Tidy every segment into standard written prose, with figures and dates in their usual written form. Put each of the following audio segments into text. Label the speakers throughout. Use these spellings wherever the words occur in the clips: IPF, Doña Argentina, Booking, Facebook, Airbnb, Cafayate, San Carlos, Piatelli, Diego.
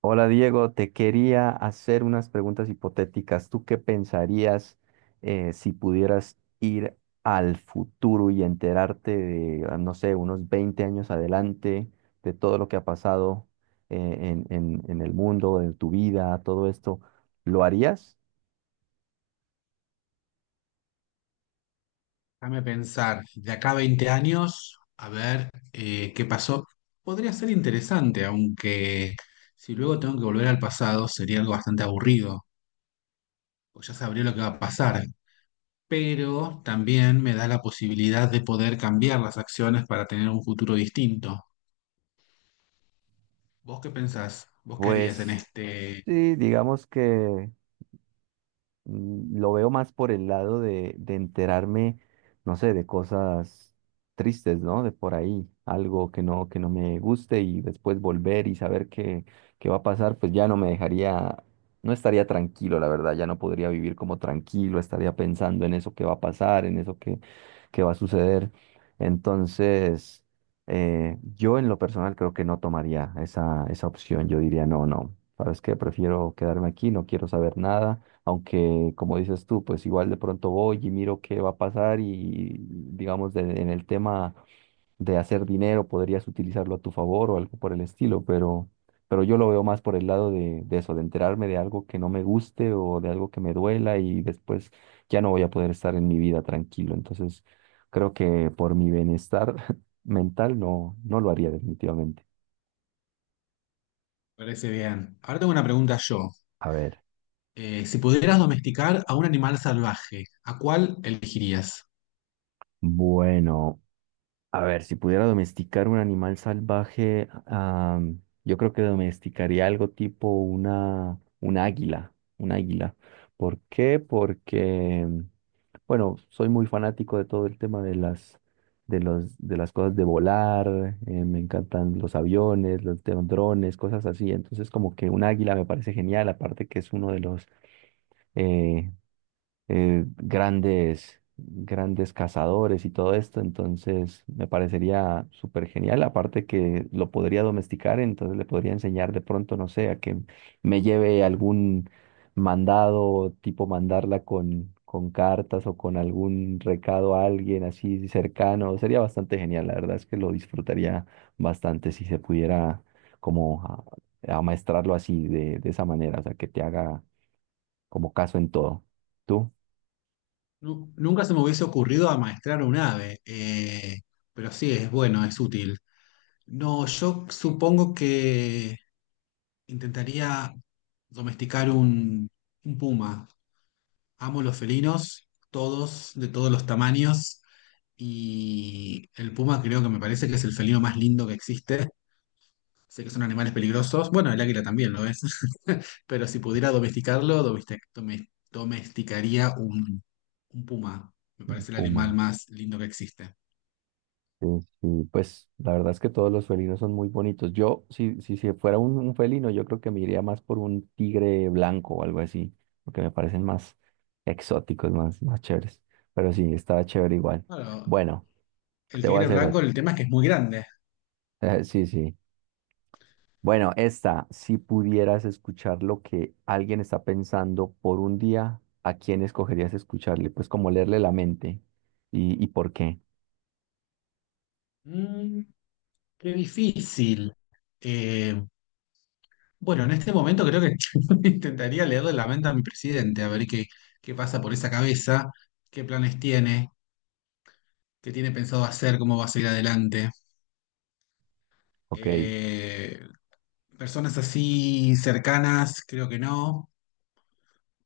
Speaker 1: Hola Diego, te quería hacer unas preguntas hipotéticas. ¿Tú qué pensarías si pudieras ir al futuro y enterarte de, no sé, unos 20 años adelante, de todo lo que ha pasado en, el mundo, en tu vida, todo esto? ¿Lo harías?
Speaker 2: Déjame pensar, de acá a 20 años, a ver qué pasó. Podría ser interesante, aunque si luego tengo que volver al pasado sería algo bastante aburrido, pues ya sabría lo que va a pasar. Pero también me da la posibilidad de poder cambiar las acciones para tener un futuro distinto. ¿Vos qué pensás? ¿Vos qué harías en
Speaker 1: Pues
Speaker 2: este?
Speaker 1: sí, digamos que lo veo más por el lado de enterarme, no sé, de cosas tristes, ¿no? De por ahí, algo que no me guste y después volver y saber qué, qué va a pasar, pues ya no me dejaría, no estaría tranquilo, la verdad, ya no podría vivir como tranquilo, estaría pensando en eso que va a pasar, en eso que va a suceder. Entonces, yo en lo personal creo que no tomaría esa, esa opción, yo diría, no, no, ¿sabes qué? Prefiero quedarme aquí, no quiero saber nada aunque, como dices tú, pues igual de pronto voy y miro qué va a pasar y, digamos, en el tema de hacer dinero, podrías utilizarlo a tu favor o algo por el estilo, pero yo lo veo más por el lado de eso, de enterarme de algo que no me guste o de algo que me duela y después ya no voy a poder estar en mi vida tranquilo. Entonces, creo que por mi bienestar mental no, no lo haría definitivamente.
Speaker 2: Parece bien. Ahora tengo una pregunta yo.
Speaker 1: A ver,
Speaker 2: Si pudieras domesticar a un animal salvaje, ¿a cuál elegirías?
Speaker 1: bueno. A ver, si pudiera domesticar un animal salvaje, yo creo que domesticaría algo tipo una, un águila, un águila. ¿Por qué? Porque, bueno, soy muy fanático de todo el tema de las, de los, de las cosas de volar, me encantan los aviones, los drones, cosas así. Entonces, como que un águila me parece genial, aparte que es uno de los, eh, grandes cazadores y todo esto, entonces me parecería súper genial, aparte que lo podría domesticar, entonces le podría enseñar de pronto, no sé, a que me lleve algún mandado, tipo mandarla con cartas o con algún recado a alguien así cercano, sería bastante genial, la verdad es que lo disfrutaría bastante si se pudiera como amaestrarlo así, de esa manera, o sea, que te haga como caso en todo. ¿Tú?
Speaker 2: Nunca se me hubiese ocurrido amaestrar un ave, pero sí es bueno, es útil. No, yo supongo que intentaría domesticar un puma. Amo los felinos, todos, de todos los tamaños, y el puma creo que me parece que es el felino más lindo que existe. Sé que son animales peligrosos. Bueno, el águila también lo es. Pero si pudiera domesticarlo, domesticaría un puma. Me
Speaker 1: Un
Speaker 2: parece el animal
Speaker 1: puma.
Speaker 2: más lindo que existe.
Speaker 1: Sí, sí, pues la verdad es que todos los felinos son muy bonitos. Yo, si, si, si fuera un felino, yo creo que me iría más por un tigre blanco o algo así, porque me parecen más exóticos, más, más chéveres. Pero sí, estaba chévere igual.
Speaker 2: Claro,
Speaker 1: Bueno,
Speaker 2: el
Speaker 1: te voy a
Speaker 2: tigre
Speaker 1: hacer
Speaker 2: blanco,
Speaker 1: otra.
Speaker 2: el tema es que es muy grande.
Speaker 1: Sí, sí. Bueno, esta, si pudieras escuchar lo que alguien está pensando por un día, ¿a quién escogerías escucharle? Pues como leerle la mente y por qué.
Speaker 2: Mm, qué difícil. Eh, bueno, en este momento creo que intentaría leerle la mente a mi presidente, a ver qué pasa por esa cabeza, qué planes tiene, qué tiene pensado hacer, cómo va a seguir adelante.
Speaker 1: Ok,
Speaker 2: Eh, Personas así cercanas, creo que no.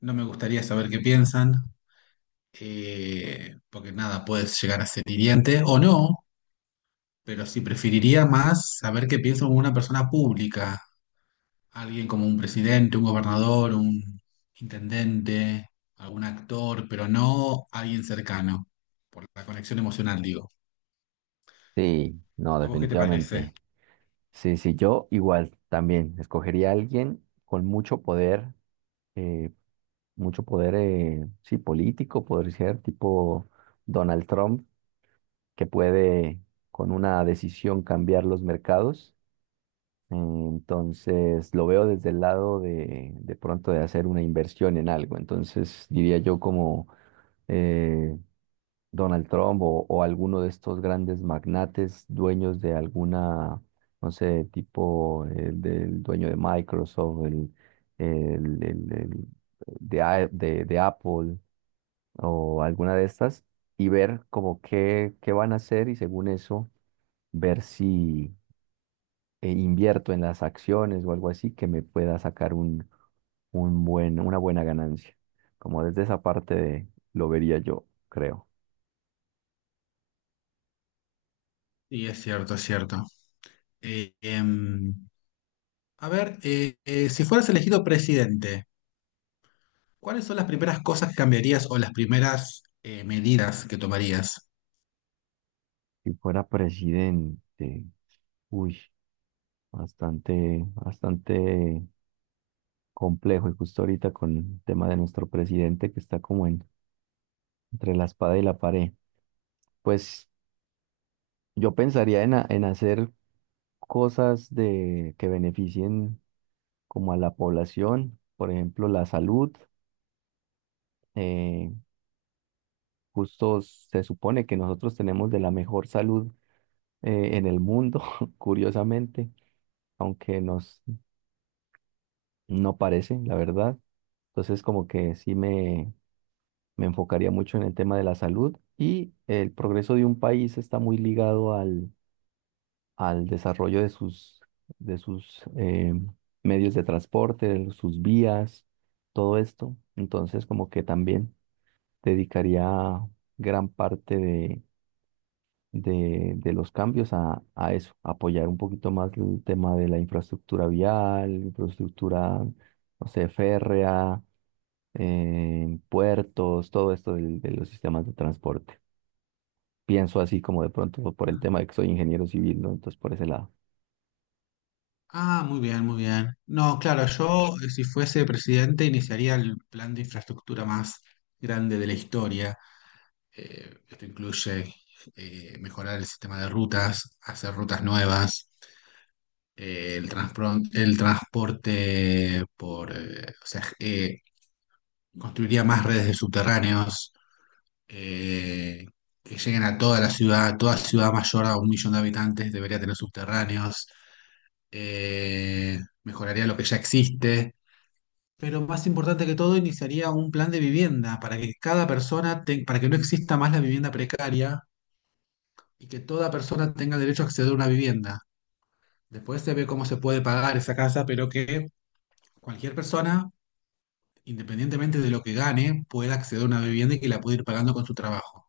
Speaker 2: No me gustaría saber qué piensan, porque nada, puede llegar a ser hiriente o no, pero sí preferiría más saber qué piensa una persona pública, alguien como un presidente, un gobernador, un intendente, algún actor, pero no alguien cercano, por la conexión emocional, digo.
Speaker 1: sí, no,
Speaker 2: ¿A vos qué te parece?
Speaker 1: definitivamente. Sí, sí, yo igual también escogería a alguien con eh, mucho poder, sí, político, poder ser, tipo Donald Trump, que puede con una decisión cambiar los mercados. Entonces, lo veo desde el lado de pronto de hacer una inversión en algo. Entonces, diría yo como eh, Donald Trump o alguno de estos grandes magnates dueños de alguna, no sé, tipo el del dueño de Microsoft, el, el de, de Apple o alguna de estas, y ver como qué, qué van a hacer y según eso, ver si invierto en las acciones o algo así que me pueda sacar un buen, una buena ganancia. Como desde esa parte lo vería yo, creo.
Speaker 2: Sí, es cierto, es cierto. Eh, em, a ver, si fueras elegido presidente. ¿Cuáles son las primeras cosas que cambiarías o las primeras medidas que tomarías?
Speaker 1: Si fuera presidente, uy, bastante, bastante complejo. Y justo ahorita con el tema de nuestro presidente que está como entre la espada y la pared. Pues yo pensaría en, en hacer cosas de, que beneficien como a la población, por ejemplo, la salud. eh, justo se supone que nosotros tenemos de la mejor salud en el mundo, curiosamente, aunque nos no parece, la verdad. Entonces, como que sí me enfocaría mucho en el tema de la salud y el progreso de un país está muy ligado al, al desarrollo de sus medios de transporte, de sus vías, todo esto. Entonces, como que también dedicaría gran parte de los cambios a eso, apoyar un poquito más el tema de la infraestructura vial, infraestructura, no sé, férrea en puertos, todo esto de los sistemas de transporte. Pienso así como de pronto por el tema de que soy ingeniero civil, ¿no? Entonces por ese lado.
Speaker 2: Ah, muy bien, muy bien. No, claro, yo, si fuese presidente iniciaría el plan de infraestructura más grande de la historia. Esto incluye mejorar el sistema de rutas, hacer rutas nuevas, el transporte por, o sea, construiría más redes de subterráneos eh, que lleguen a toda la ciudad, toda ciudad mayor a un millón de habitantes debería tener subterráneos, eh, mejoraría lo que ya existe, pero más importante que todo, iniciaría un plan de vivienda para que cada para que no exista más la vivienda precaria y que toda persona tenga derecho a acceder a una vivienda. Después se ve cómo se puede pagar esa casa, pero que cualquier persona, independientemente de lo que gane, pueda acceder a una vivienda y que la pueda ir pagando con su trabajo.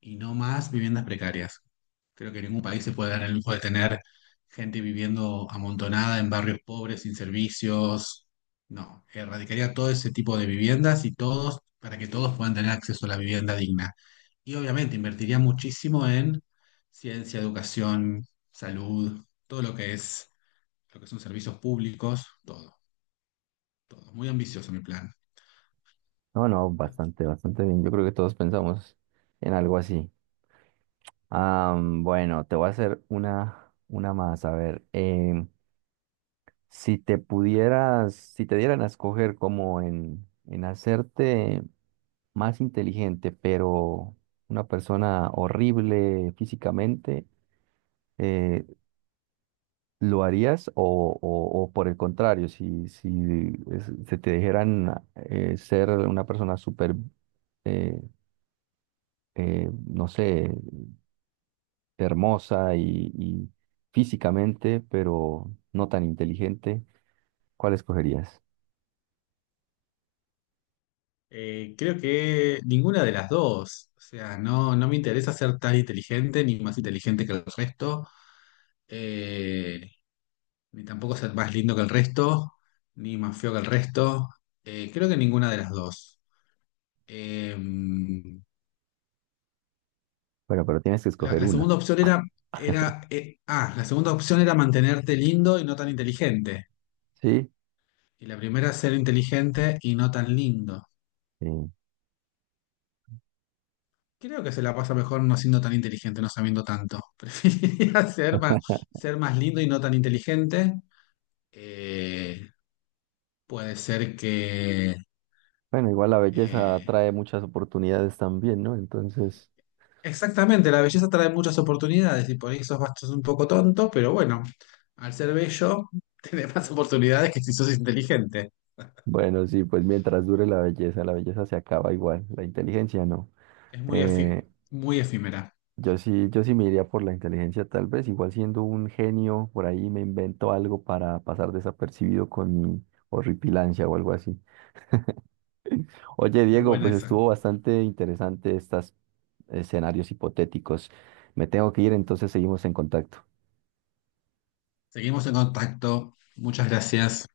Speaker 2: Y no más viviendas precarias. Creo que ningún país se puede dar el lujo de tener gente viviendo amontonada en barrios pobres, sin servicios. No, erradicaría todo ese tipo de viviendas y todos, para que todos puedan tener acceso a la vivienda digna. Y obviamente invertiría muchísimo en ciencia, educación, salud, todo lo que es, lo que son servicios públicos, todo, todo. Muy ambicioso mi plan.
Speaker 1: No, no, bastante, bastante bien. Yo creo que todos pensamos en algo así. Bueno, te voy a hacer una más. A ver, si te pudieras, si te dieran a escoger como en hacerte más inteligente, pero una persona horrible físicamente, eh, ¿lo harías o, o por el contrario, si, si se te dijeran ser una persona súper, eh, no sé, hermosa y físicamente, pero no tan inteligente, ¿cuál escogerías?
Speaker 2: Creo que ninguna de las dos. O sea, no, no me interesa ser tan inteligente ni más inteligente que el resto, eh, ni tampoco ser más lindo que el resto, ni más feo que el resto. Creo que ninguna de las dos. Eh,
Speaker 1: Bueno, pero tienes que escoger
Speaker 2: la
Speaker 1: una,
Speaker 2: segunda opción era, la segunda opción era mantenerte lindo y no tan inteligente.
Speaker 1: ¿sí?
Speaker 2: Y la primera, ser inteligente y no tan lindo.
Speaker 1: Eh,
Speaker 2: Creo que se la pasa mejor no siendo tan inteligente, no sabiendo tanto. Preferiría ser más lindo y no tan inteligente. Eh, Puede ser que...
Speaker 1: bueno, igual la belleza
Speaker 2: eh,
Speaker 1: trae muchas oportunidades también, ¿no? Entonces,
Speaker 2: exactamente, la belleza trae muchas oportunidades y por ahí sos un poco tonto, pero bueno, al ser bello, tenés más oportunidades que si sos inteligente.
Speaker 1: bueno, sí, pues mientras dure la belleza se acaba igual, la inteligencia no.
Speaker 2: Es
Speaker 1: Eh,
Speaker 2: muy efímera.
Speaker 1: yo sí, yo sí me iría por la inteligencia, tal vez, igual siendo un genio, por ahí me invento algo para pasar desapercibido con mi horripilancia o algo así. Oye,
Speaker 2: Es
Speaker 1: Diego,
Speaker 2: buena
Speaker 1: pues
Speaker 2: esa.
Speaker 1: estuvo bastante interesante estos escenarios hipotéticos. Me tengo que ir, entonces seguimos en contacto.
Speaker 2: Seguimos en contacto. Muchas gracias.